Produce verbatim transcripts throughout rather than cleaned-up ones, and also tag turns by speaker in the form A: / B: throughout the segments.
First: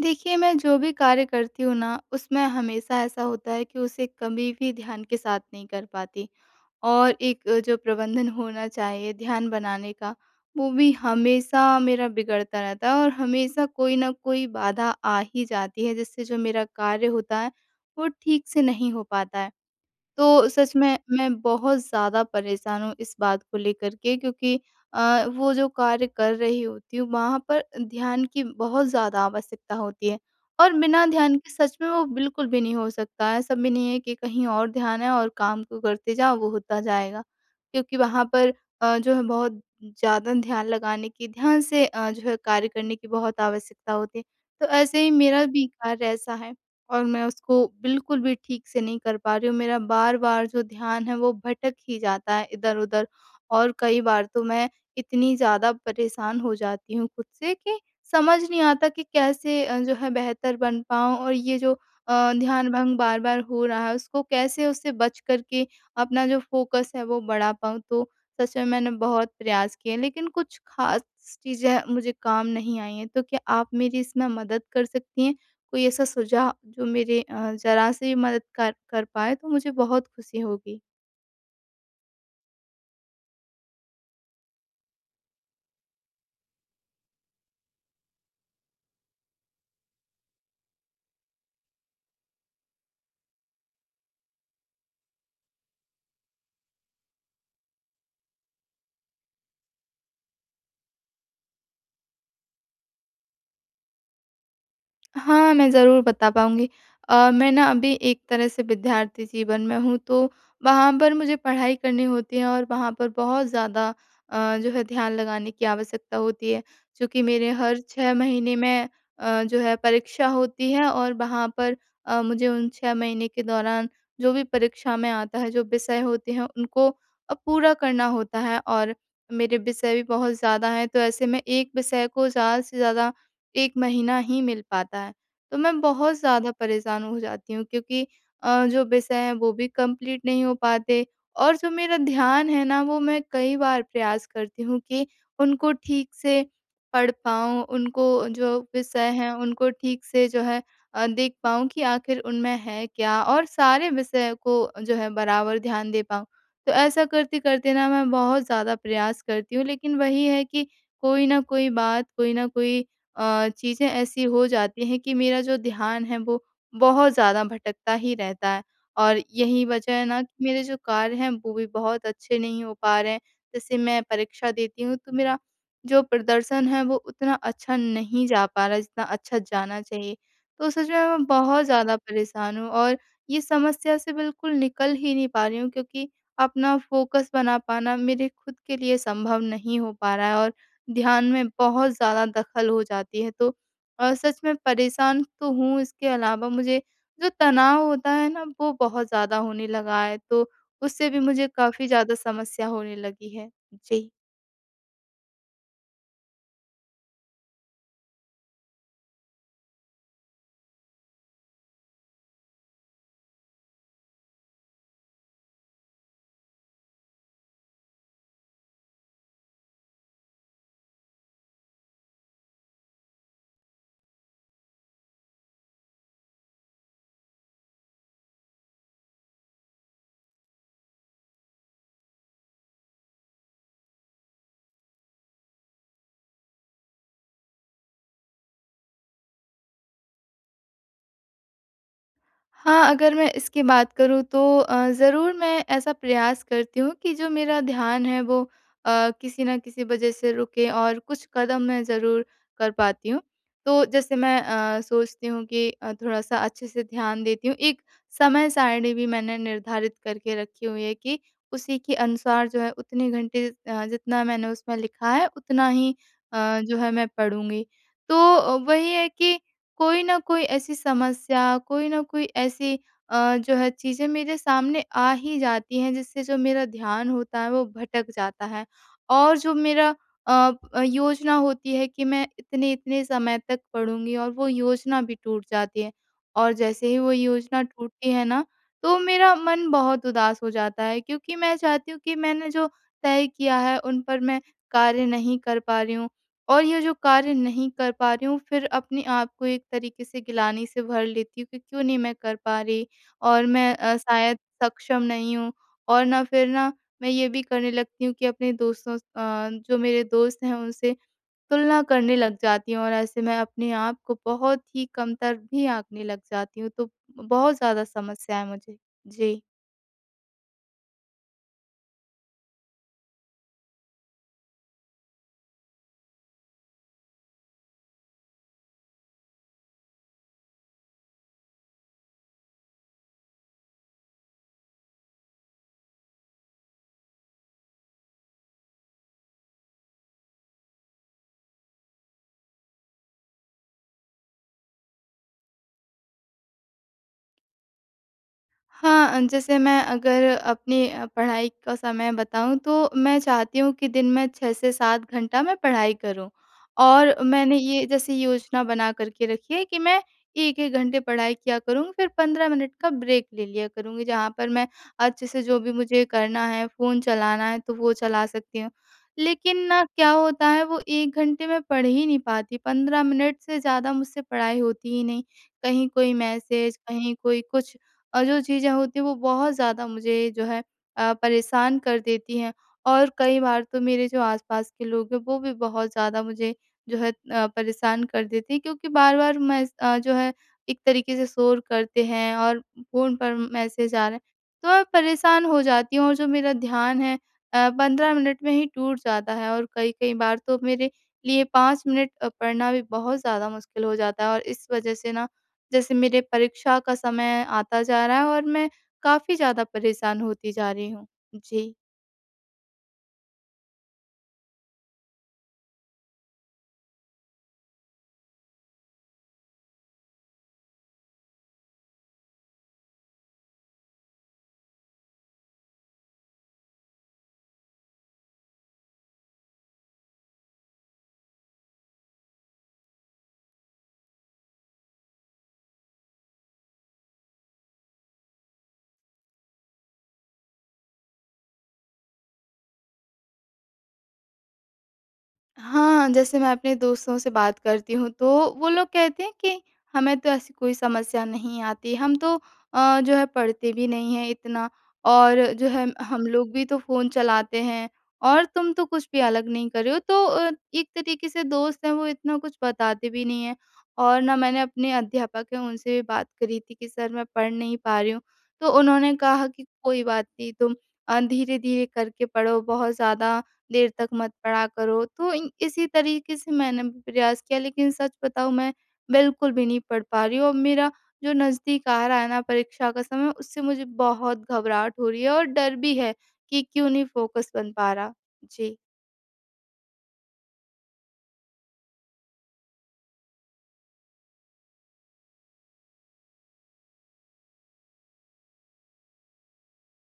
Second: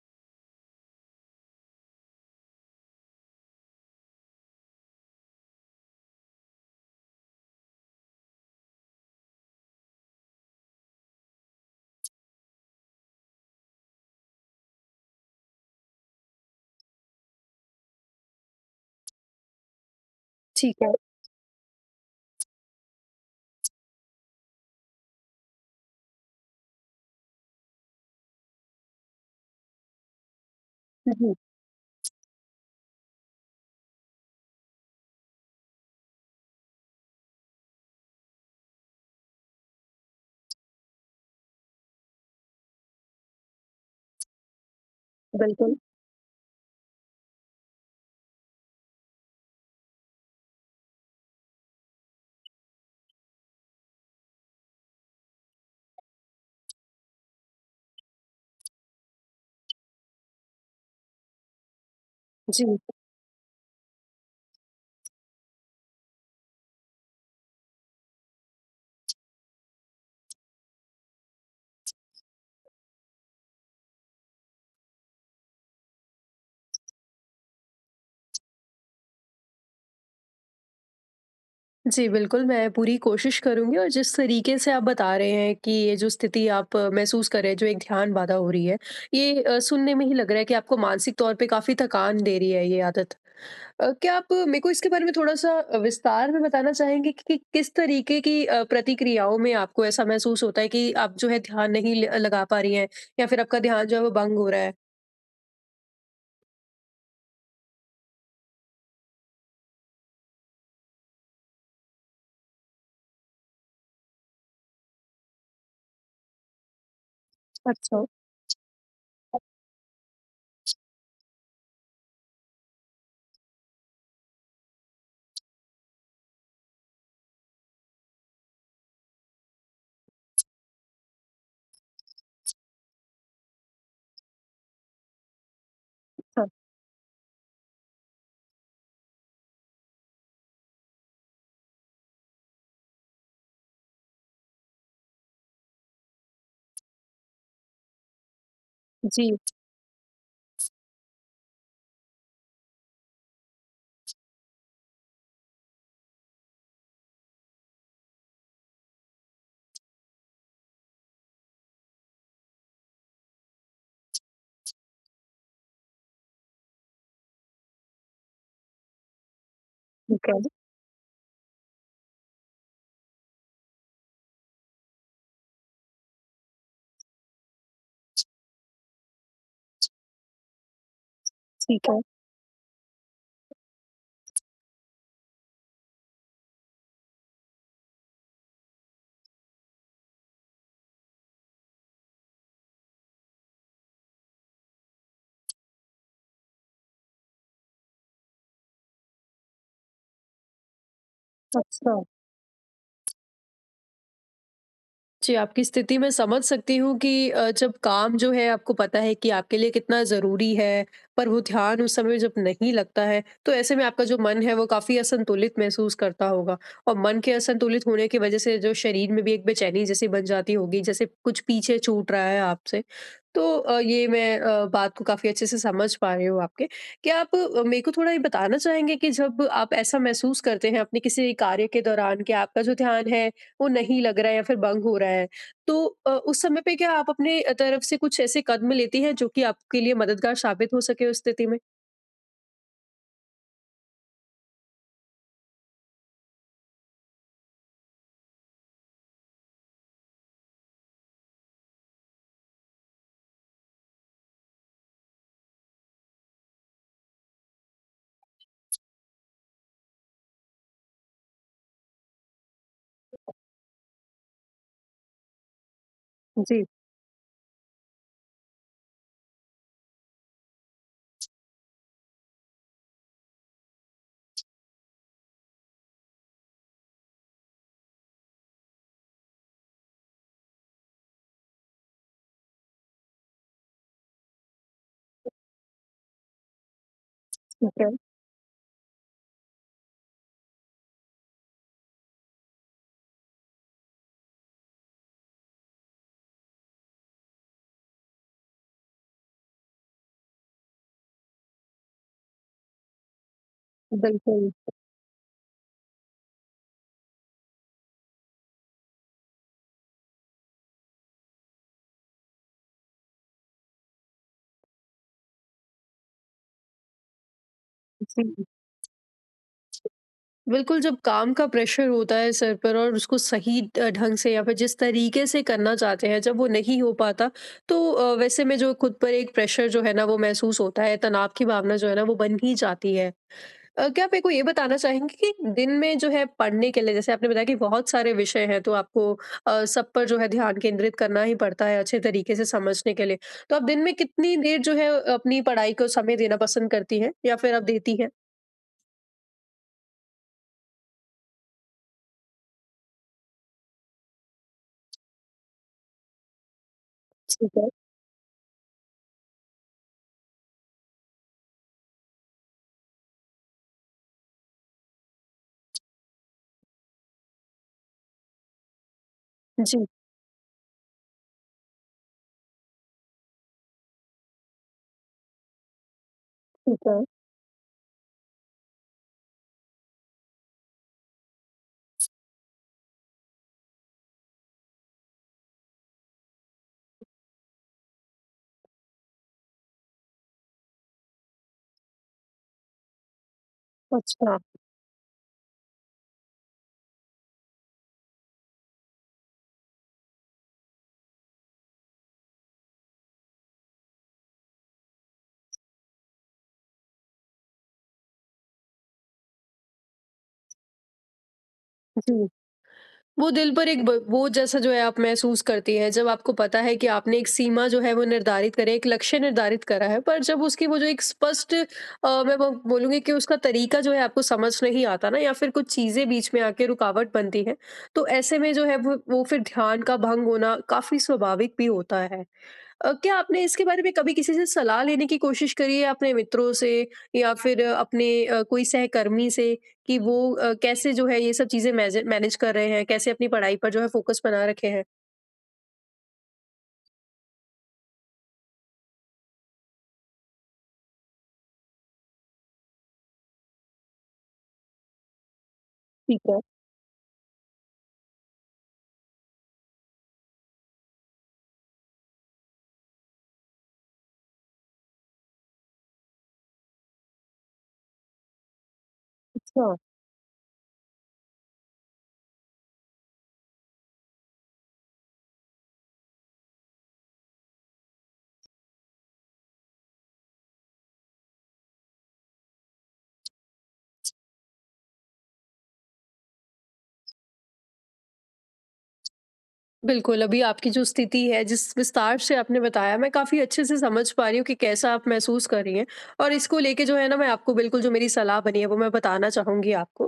A: देखिए, मैं जो भी कार्य करती हूँ ना, उसमें हमेशा ऐसा होता है कि उसे कभी भी ध्यान के साथ नहीं कर पाती, और एक अ, जो प्रबंधन होना चाहिए ध्यान बनाने का, वो भी हमेशा मेरा बिगड़ता रहता है, और हमेशा कोई न कोई बाधा आ ही जाती है, जिससे जो मेरा कार्य होता है, वो ठीक से नहीं हो पाता है। तो सच
B: ठीक है।
A: में मैं बहुत ज़्यादा परेशान हूँ इस बात को लेकर के, क्योंकि अ, वो जो कार्य कर रही होती हूँ वहाँ पर ध्यान की बहुत ज़्यादा आवश्यकता होती है, और बिना
B: जी,
A: ध्यान के सच में वो बिल्कुल भी नहीं हो सकता है। ऐसा भी नहीं है कि कहीं और ध्यान है और काम को करते जाओ, वो होता जाएगा। क्योंकि वहाँ पर अ, जो है बहुत ज़्यादा ध्यान लगाने की, ध्यान से अ, जो है कार्य करने की बहुत आवश्यकता होती है। तो ऐसे ही मेरा भी
B: बिल्कुल।
A: कार्य ऐसा है। और मैं उसको बिल्कुल भी ठीक से नहीं कर पा रही हूँ। मेरा बार-बार जो ध्यान है वो भटक ही जाता है इधर-उधर, और कई बार तो मैं इतनी ज़्यादा परेशान हो जाती हूँ खुद से कि समझ नहीं आता कि कैसे अ, जो है बेहतर बन पाऊँ, और ये जो अ,
B: जी,
A: ध्यान भंग बार-बार हो रहा है उसको, कैसे उससे बच कर के अपना जो फ़ोकस है वो बढ़ा पाऊँ। तो सच में मैंने बहुत प्रयास किए, लेकिन कुछ ख़ास चीज़ें मुझे काम नहीं आई हैं। तो क्या आप मेरी इसमें मदद कर सकती हैं? कोई ऐसा सुझाव जो मेरे अ, ज़रा-सी मदद कर कर पाए तो मुझे बहुत खुशी होगी।
B: जी, बिल्कुल, मैं पूरी कोशिश करूँगी और जिस तरीके से आप बता रहे हैं कि ये जो स्थिति आप अ, महसूस कर रहे हैं, जो एक ध्यान बाधा हो रही है, ये अ, सुनने में ही लग रहा है कि आपको मानसिक तौर पे काफ़ी थकान दे रही है ये आदत। अ, क्या आप मेरे को इसके बारे में थोड़ा-सा विस्तार में बताना चाहेंगे कि कि किस तरीके की अ, प्रतिक्रियाओं में आपको ऐसा महसूस होता है कि आप जो है ध्यान नहीं ल लगा पा रही हैं या फिर आपका ध्यान जो है वो भंग हो रहा है?
A: हाँ, मैं ज़रूर बता पाऊँगी। अ, मैं ना अभी एक तरह से विद्यार्थी जीवन में हूँ, तो वहाँ पर मुझे पढ़ाई करनी होती है, और वहाँ पर बहुत ज़्यादा अ, जो है ध्यान लगाने की आवश्यकता होती है। चूँकि मेरे हर
B: अच्छा,
A: छह महीने में अ, जो है परीक्षा होती है, और वहाँ पर अ, मुझे उन छह महीने के दौरान जो भी परीक्षा में आता है, जो विषय होते हैं, उनको अ, पूरा करना होता है, और मेरे विषय भी बहुत ज़्यादा हैं, तो ऐसे में एक विषय को ज़्यादा से ज़्यादा एक महीना ही मिल पाता है। तो मैं बहुत
B: अच्छा।
A: ज़्यादा परेशान हो जाती हूँ, क्योंकि अ, जो विषय हैं वो भी कंप्लीट नहीं हो पाते, और जो मेरा ध्यान है ना, वो मैं कई बार प्रयास करती हूँ कि उनको ठीक से पढ़ पाऊँ, उनको जो विषय हैं
B: जी,
A: उनको ठीक से जो है अ, देख पाऊँ कि आखिर उनमें है क्या, और सारे विषय को जो है बराबर ध्यान दे पाऊँ। तो ऐसा करते-करते ना मैं बहुत ज़्यादा प्रयास करती हूँ, लेकिन वही है कि कोई न कोई बात, कोई न कोई अ, चीज़ें ऐसी हो जाती हैं कि मेरा जो ध्यान है वो बहुत ज़्यादा भटकता ही रहता है। और यही वजह है ना
B: ठीक है,
A: कि मेरे जो कार्य हैं वो भी बहुत अच्छे नहीं हो पा रहे हैं। जैसे मैं परीक्षा देती हूँ तो मेरा जो प्रदर्शन है वो उतना अच्छा नहीं जा पा रहा है जितना अच्छा जाना चाहिए। तो सच में मैं बहुत
B: ठीक
A: ज़्यादा
B: है।
A: परेशान हूँ, और ये समस्या से बिल्कुल निकल ही नहीं पा रही हूँ, क्योंकि अपना फ़ोकस बना पाना मेरे खुद के लिए संभव नहीं हो पा रहा है, ध्यान में बहुत ज़्यादा दखल हो जाती है। तो अ, सच में परेशान तो हूँ, इसके अलावा मुझे जो तनाव होता है ना, वो बहुत ज़्यादा होने लगा है, तो उससे भी मुझे काफ़ी
B: अच्छा।
A: ज़्यादा समस्या होने लगी है। जी।
B: जी, आपकी स्थिति मैं समझ सकती हूँ कि अ, जब काम जो है आपको पता है कि आपके लिए कितना ज़रूरी है, पर वो ध्यान उस समय जब नहीं लगता है, तो ऐसे में आपका जो मन है वो काफ़ी असंतुलित महसूस करता होगा। और मन के असंतुलित होने की वज़ह से जो शरीर में भी एक बेचैनी जैसी बन जाती होगी, जैसे कुछ पीछे छूट रहा है आपसे। तो अ, ये मैं अ, बात को काफ़ी अच्छे से समझ पा रही हूँ आपके। क्या आप अ, मेरे को थोड़ा ये बताना चाहेंगे कि जब आप ऐसा महसूस करते हैं अपने किसी कार्य के दौरान कि आपका जो ध्यान है वो नहीं लग रहा है या फिर बंग हो रहा है? तो अ, उस समय पे क्या आप अपने अ, तरफ से कुछ ऐसे कदम लेती हैं जो कि आपके लिए मददगार साबित हो सके उस स्थिति में?
A: हाँ, अगर मैं इसकी बात करूँ तो अ, ज़रूर मैं ऐसा प्रयास करती हूँ कि जो मेरा ध्यान है वो अ, किसी न किसी वजह से रुके, और कुछ कदम मैं ज़रूर कर पाती हूँ। तो जैसे मैं अ, सोचती हूँ कि अ, थोड़ा-सा अच्छे से ध्यान देती हूँ। एक समय सारणी भी मैंने निर्धारित करके रखी हुई है कि उसी के अनुसार जो है उतने घंटे अ, जितना मैंने उसमें लिखा है उतना ही अ,
B: जी,
A: जो है मैं पढ़ूँगी। तो अ, वही है कि कोई ना कोई ऐसी समस्या, कोई ना कोई ऐसी अ, जो है चीज़ें मेरे सामने आ ही जाती हैं, जिससे जो मेरा ध्यान होता है वो भटक जाता है। और जो मेरा अ, प योजना होती है कि मैं इतने-इतने समय तक पढ़ूँगी, और वो योजना भी टूट जाती है। और जैसे ही वो योजना
B: ठीक है।
A: टूटती है ना, तो मेरा मन बहुत उदास हो जाता है, क्योंकि मैं चाहती हूँ कि मैंने जो तय किया है उन पर मैं कार्य नहीं कर पा रही हूँ। और ये जो कार्य नहीं कर पा रही हूँ, फिर अपने आप को एक तरीके से गिलानी से भर लेती हूँ कि क्यों नहीं मैं कर पा रही, और मैं अ, शायद
B: बिल्कुल,
A: सक्षम नहीं हूँ। और ना फिर ना मैं ये भी करने लगती हूँ कि अपने दोस्तों अ, जो मेरे दोस्त हैं उनसे तुलना करने लग जाती हूँ, और ऐसे मैं अपने आप को बहुत ही कमतर भी आंकने लग जाती हूँ, तो बहुत ज़्यादा
B: जी।
A: समस्या है मुझे। जी।
B: बिल्कुल, जब काम का प्रेशर होता है सर पर और उसको सही अ, ढंग से या फिर जिस तरीके से करना चाहते हैं जब वो नहीं हो पाता, तो अ, वैसे में जो खुद पर एक प्रेशर जो है ना वो महसूस होता है, तनाव की भावना जो है ना वो बन ही जाती है। अ, क्या आप मेरे को ये बताना चाहेंगे कि दिन में जो है पढ़ने के लिए जैसे आपने बताया कि बहुत सारे विषय हैं, तो आपको अ, सब पर जो है ध्यान केंद्रित करना ही पड़ता है अच्छे तरीके से समझने के लिए। तो आप दिन में कितनी देर जो है अपनी पढ़ाई को समय देना पसंद करती हैं या फिर आप देती हैं?
A: हाँ, जैसे मैं अगर अपनी अ, पढ़ाई का समय बताऊँ तो मैं चाहती हूँ कि दिन में छह से सात घंटा मैं पढ़ाई करूँ। और मैंने
B: ठीक है।
A: ये जैसे योजना बना कर के रखी है कि मैं एक एक घंटे पढ़ाई किया करूँगी, फिर पंद्रह मिनट का ब्रेक ले लिया करूँगी, जहाँ पर मैं अच्छे से जो भी मुझे करना है, फ़ोन चलाना है तो वो चला सकती हूँ। लेकिन
B: जी,
A: ना क्या होता है, वो एक घंटे में पढ़ ही नहीं पाती, पंद्रह मिनट से ज़्यादा मुझसे पढ़ाई होती ही नहीं। कहीं कोई मैसेज,
B: ठीक है।
A: कहीं कोई कुछ अ, जो चीज़ें होती हैं वो बहुत ज़्यादा मुझे जो है अ, परेशान कर देती हैं, और कई बार तो मेरे जो आस-पास के लोग हैं वो भी बहुत ज़्यादा मुझे जो है अ, परेशान कर देते हैं, क्योंकि बार-बार मैं अ, जो है एक तरीके से शोर करते हैं, और फ़ोन पर मैसेज आ रहे हैं,
B: अच्छा,
A: तो मैं परेशान हो जाती हूँ, और जो मेरा ध्यान है अ, पंद्रह मिनट में ही टूट जाता है, और कई-कई बार तो मेरे लिए पाँच मिनट अ, पढ़ना भी बहुत ज़्यादा मुश्किल हो जाता है, और इस वज़ह से ना जैसे मेरे परीक्षा का समय आता जा रहा है और मैं काफ़ी ज़्यादा परेशान होती जा रही हूँ। जी।
B: जी। वो दिल पर एक ब बोझ जैसा जो है आप महसूस करती हैं, जब आपको पता है कि आपने एक सीमा जो है वो निर्धारित करी है, एक लक्ष्य निर्धारित करा है, पर जब उसकी वो जो एक स्पष्ट अ, मैं ब बोलूँगी कि उसका तरीका जो है आपको समझ नहीं आता ना, या फिर कुछ चीज़ें बीच में आके रुकावट बनती हैं, तो ऐसे में जो है वो वो फिर ध्यान का भंग होना काफ़ी स्वाभाविक भी होता है। अ, क्या आपने इसके बारे में कभी किसी से सलाह लेने की कोशिश करी है अपने मित्रों से या फिर अ, अपने अ, कोई सहकर्मी से कि वो अ, कैसे जो है ये सब चीजें मैजे- मैनेज कर रहे हैं, कैसे अपनी पढ़ाई पर जो है फोकस बना रखे हैं?
A: हाँ, जैसे मैं अपने दोस्तों से बात करती हूँ तो वो लोग कहते हैं कि हमें तो ऐसी कोई समस्या नहीं आती, हम तो अ, जो है पढ़ते भी नहीं हैं इतना, और जो है
B: ठीक
A: हम
B: है।
A: लोग भी तो फ़ोन चलाते हैं, और तुम तो कुछ भी अलग नहीं कर रहे हो। तो अ, एक तरीके से दोस्त हैं वो इतना कुछ बताते भी नहीं हैं, और ना मैंने अपने अध्यापक हैं उनसे भी बात करी थी कि सर मैं पढ़ नहीं पा रही हूँ। तो उन्होंने कहा कि
B: अच्छा।
A: कोई बात नहीं तुम अ, धीरे-धीरे करके पढ़ो, बहुत ज़्यादा देर तक मत पढ़ा करो। तो इन इसी तरीके से मैंने भी प्रयास किया, लेकिन सच बताऊँ मैं बिल्कुल भी नहीं पढ़ पा रही हूँ। अब मेरा जो नज़दीक आ रहा है ना परीक्षा का समय, उससे मुझे बहुत घबराहट हो रही है, और डर भी है कि क्यों नहीं फ़ोकस बन पा रहा। जी।
B: बिल्कुल, अभी आपकी जो स्थिति है, जिस विस्तार से आपने बताया, मैं काफ़ी अच्छे से समझ पा रही हूँ कि कैसा आप महसूस कर रही हैं, और इसको लेके जो है ना, मैं आपको बिल्कुल जो मेरी सलाह बनी है, वो मैं बताना चाहूँगी आपको।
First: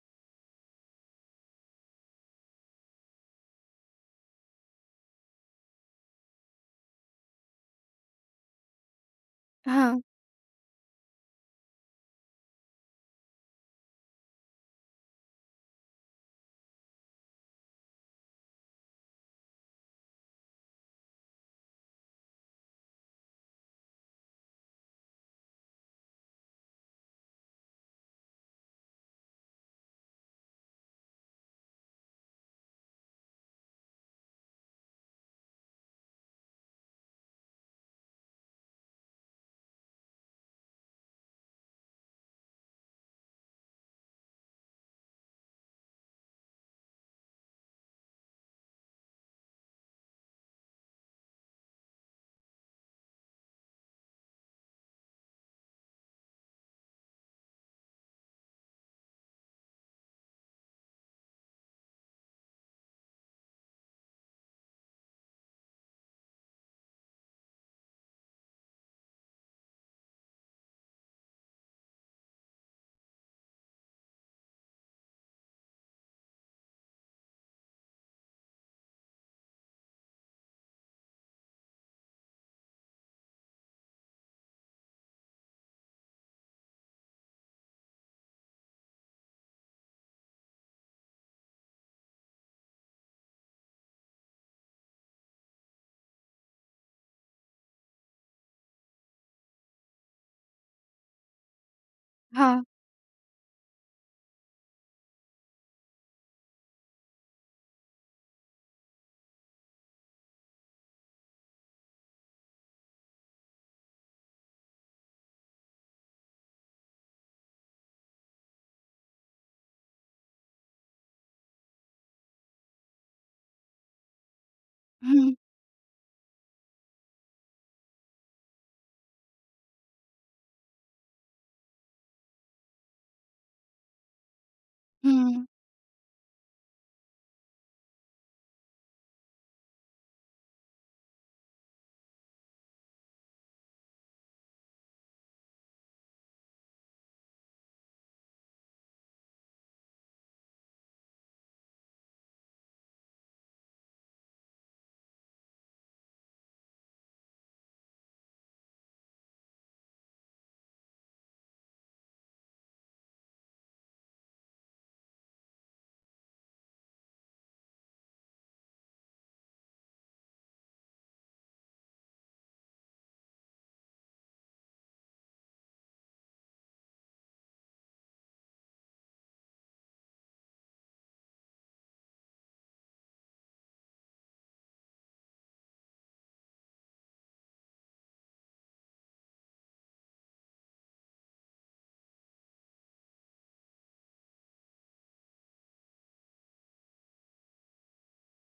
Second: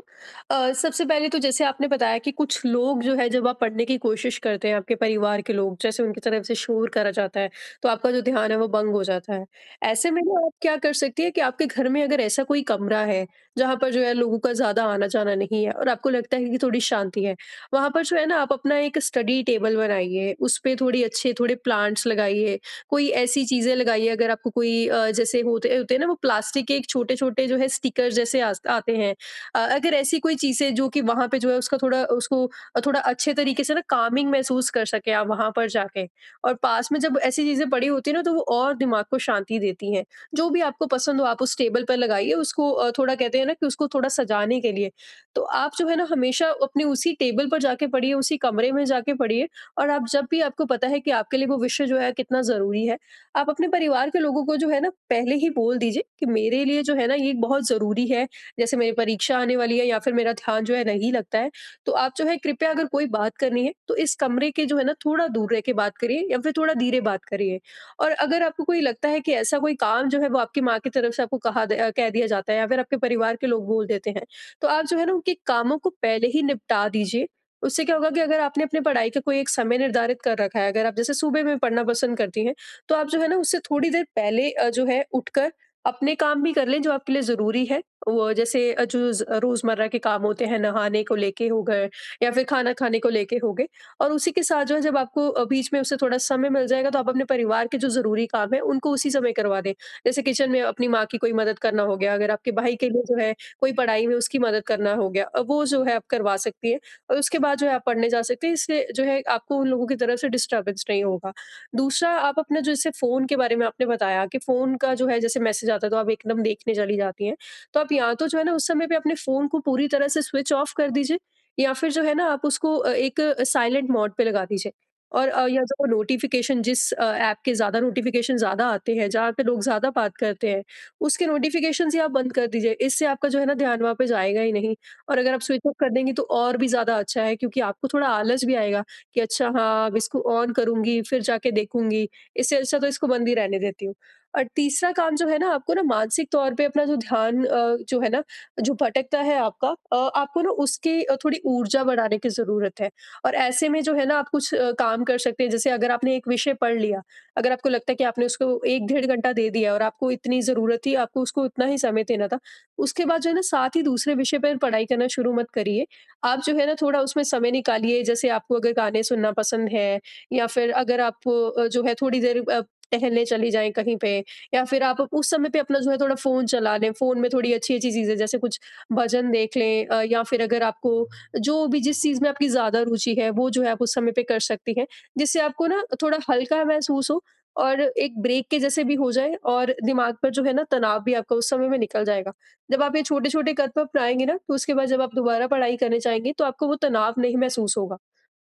B: अ, सबसे पहले तो जैसे आपने बताया कि कुछ लोग जो है, जब आप पढ़ने की कोशिश करते हैं, आपके परिवार के लोग, जैसे उनकी तरफ से शोर करा जाता है, तो आपका जो ध्यान है, वो भंग हो जाता है।
A: हाँ,
B: ऐसे में ना, आप क्या कर सकती हैं कि आपके घर में अगर ऐसा कोई कमरा है, जहाँ पर जो है, लोगों का ज़्यादा आना-जाना नहीं है और आपको लगता है कि थोड़ी शांति है, वहाँ पर जो है ना आप अपना एक स्टडी टेबल बनाइए, उस पे थोड़ी अच्छे थोड़े प्लांट्स लगाइए, कोई ऐसी चीज़ें लगाइए। अगर आपको कोई अ, जैसे होते होते हैं ना, वो प्लास्टिक के छोटे-छोटे जो है स्टिकर जैसे आस आते हैं। अ, अगर ऐसी कोई चीज़ें जो कि वहाँ पे जो है उसका थोड़ा उसको अ, थोड़ा अच्छे तरीके से ना कामिंग महसूस कर सकें आप वहाँ पर जाके। और पास में जब ऐसी चीज़ें पड़ी होती हैं ना, तो वो और दिमाग को शांति देती हैं। जो भी आपको पसंद हो आप उस टेबल पर लगाइए, उसको अ, थोड़ा कहते हैं ना कि उसको थोड़ा सजाने के लिए। तो आप जो है ना हमेशा अपने उसी टेबल पर जाके पढ़िए, उसी कमरे में जाके पढ़िए। और आप जब भी, आपको पता है कि आपके लिए वो विषय जो है कितना ज़रूरी है, आप अपने परिवार के लोगों को जो है ना पहले ही बोल दीजिए कि मेरे लिए जो है ना ये बहुत ज़रूरी है, जैसे मेरी परीक्षा आने वाली है या फिर मेरा ध्यान जो है नहीं लगता है। तो आप जो है कृपया, अगर कोई बात करनी है, तो इस कमरे के जो है ना थोड़ा दूर रह के बात करिए या फिर थोड़ा धीरे बात करिए। और अगर आपको कोई लगता है कि ऐसा कोई काम जो है वो आपकी माँ की तरफ से आपको कहा द अ, कह दिया जाता है या फिर आपके परिवार के लोग बोल देते हैं, तो आप जो है ना उनके कामों को पहले ही निपटा दीजिए। उससे क्या होगा कि अगर आपने अपनी पढ़ाई का कोई एक समय निर्धारित कर रखा है, अगर आप जैसे सुबह में पढ़ना पसंद करती हैं, तो आप जो है ना उससे थोड़ी देर पहले अ, जो है उठकर अपने काम भी कर लें जो आपके लिए ज़रूरी है। वो जैसे अ, जो ज़ रोज़मर्रा के काम होते हैं, नहाने को लेके हो गए या फिर खाना खाने को लेके हो गए, और उसी के साथ जो है जब आपको अ, बीच में उससे थोड़ा समय मिल जाएगा, तो आप अपने परिवार के जो ज़रूरी काम हैं, उनको उसी समय करवा दें। जैसे किचन में अपनी माँ की कोई मदद करना हो गया, अगर आपके
A: हाँ।
B: भाई के लिए जो है कोई पढ़ाई में उसकी मदद करना हो गया, अ, वो जो है आप करवा सकती हैं और उसके बाद जो है आप पढ़ने जा सकते हैं। इससे जो है आपको उन लोगों की तरफ से डिस्टर्बेंस नहीं होगा। दूसरा, आप अपना जो, जैसे फ़ोन के बारे में आपने बताया कि फ़ोन का जो है जैसे मैसेज आता है, तो आप एकदम देखने चली जाती हैं। तो आप या तो जो है ना उस समय पे अपने फ़ोन को पूरी तरह से स्विच ऑफ कर दीजिए, या फिर जो है ना आप उसको अ, एक साइलेंट मोड पे लगा दीजिए। और
A: हुँ,
B: अ, या जो नोटिफ़िकेशन, जिस अ, ऐप के ज़्यादा नोटिफ़िकेशन ज़्यादा आते हैं, जहाँ पे लोग ज़्यादा बात करते हैं, उसके नोटिफ़िकेशंस ही आप बंद कर दीजिए, इससे आपका जो है ना ध्यान वहाँ पे जाएगा ही नहीं। और अगर आप
A: हुँ।
B: स्विच ऑफ कर देंगी तो और भी ज़्यादा अच्छा है, क्योंकि आपको थोड़ा आलस भी आएगा कि अच्छा हाँ, अब इसको ऑन करूँगी, फिर जाके देखूँगी, इससे अच्छा तो इसको बंद ही रहने देती हूँ। और तीसरा काम जो है ना, आपको ना मानसिक तौर पे अपना जो ध्यान अ, जो है ना, जो भटकता है आपका, अ, आपको ना उसकी अ, थोड़ी ऊर्जा बढ़ाने की ज़रूरत है। और ऐसे में जो है ना, आप कुछ अ, काम कर सकते हैं, जैसे अगर आपने एक विषय पढ़ लिया, अगर आपको लगता है कि आपने उसको एक डेढ़ घंटा दे दिया और आपको इतनी ज़रूरत थी, आपको उसको उतना ही समय देना था। उसके बाद जो है ना, साथ ही दूसरे विषय पर पढ़ाई करना शुरू मत करिए। आप जो है ना थोड़ा उसमें समय निकालिए, जैसे आपको अगर गाने सुनना पसंद है, या फिर अगर आप अ, जो है थोड़ी देर अ, टहलने चली जाएँ कहीं पे, या फिर आप उस समय पे अपना जो है थोड़ा फ़ोन चला लें। फ़ोन में थोड़ी अच्छी-अच्छी चीज़ें जैसे कुछ भजन देख लें, अ, या फिर अगर आपको, जो भी जिस चीज़ में आपकी ज़्यादा रुचि है, वो जो है आप उस समय पे कर सकती हैं। जिससे आपको ना थोड़ा हल्का महसूस हो और एक ब्रेक के जैसे भी हो जाए, और दिमाग पर जो है ना तनाव भी आपका उस समय में निकल जाएगा। जब आप ये छोटे-छोटे कदम अपनाएँगे ना, तो उसके बाद जब आप दोबारा पढ़ाई करने जाएँगे, तो आपको वो तनाव नहीं महसूस होगा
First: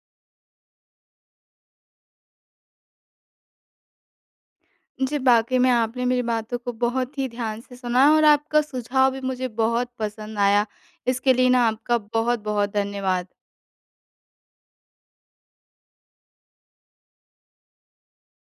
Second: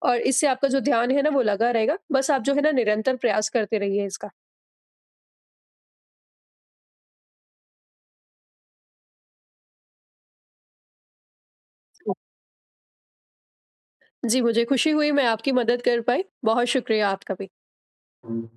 B: और इससे आपका जो ध्यान है ना वो लगा रहेगा। बस आप जो है ना निरंतर प्रयास करते रहिए इसका।
A: जी, वाक़ई में आपने मेरी बातों को बहुत ही ध्यान से सुना, और आपका सुझाव भी मुझे बहुत पसंद आया। इसके लिए ना आपका बहुत-बहुत धन्यवाद।
B: जी, मुझे खुशी हुई मैं आपकी मदद कर पाई। बहुत शुक्रिया आपका भी।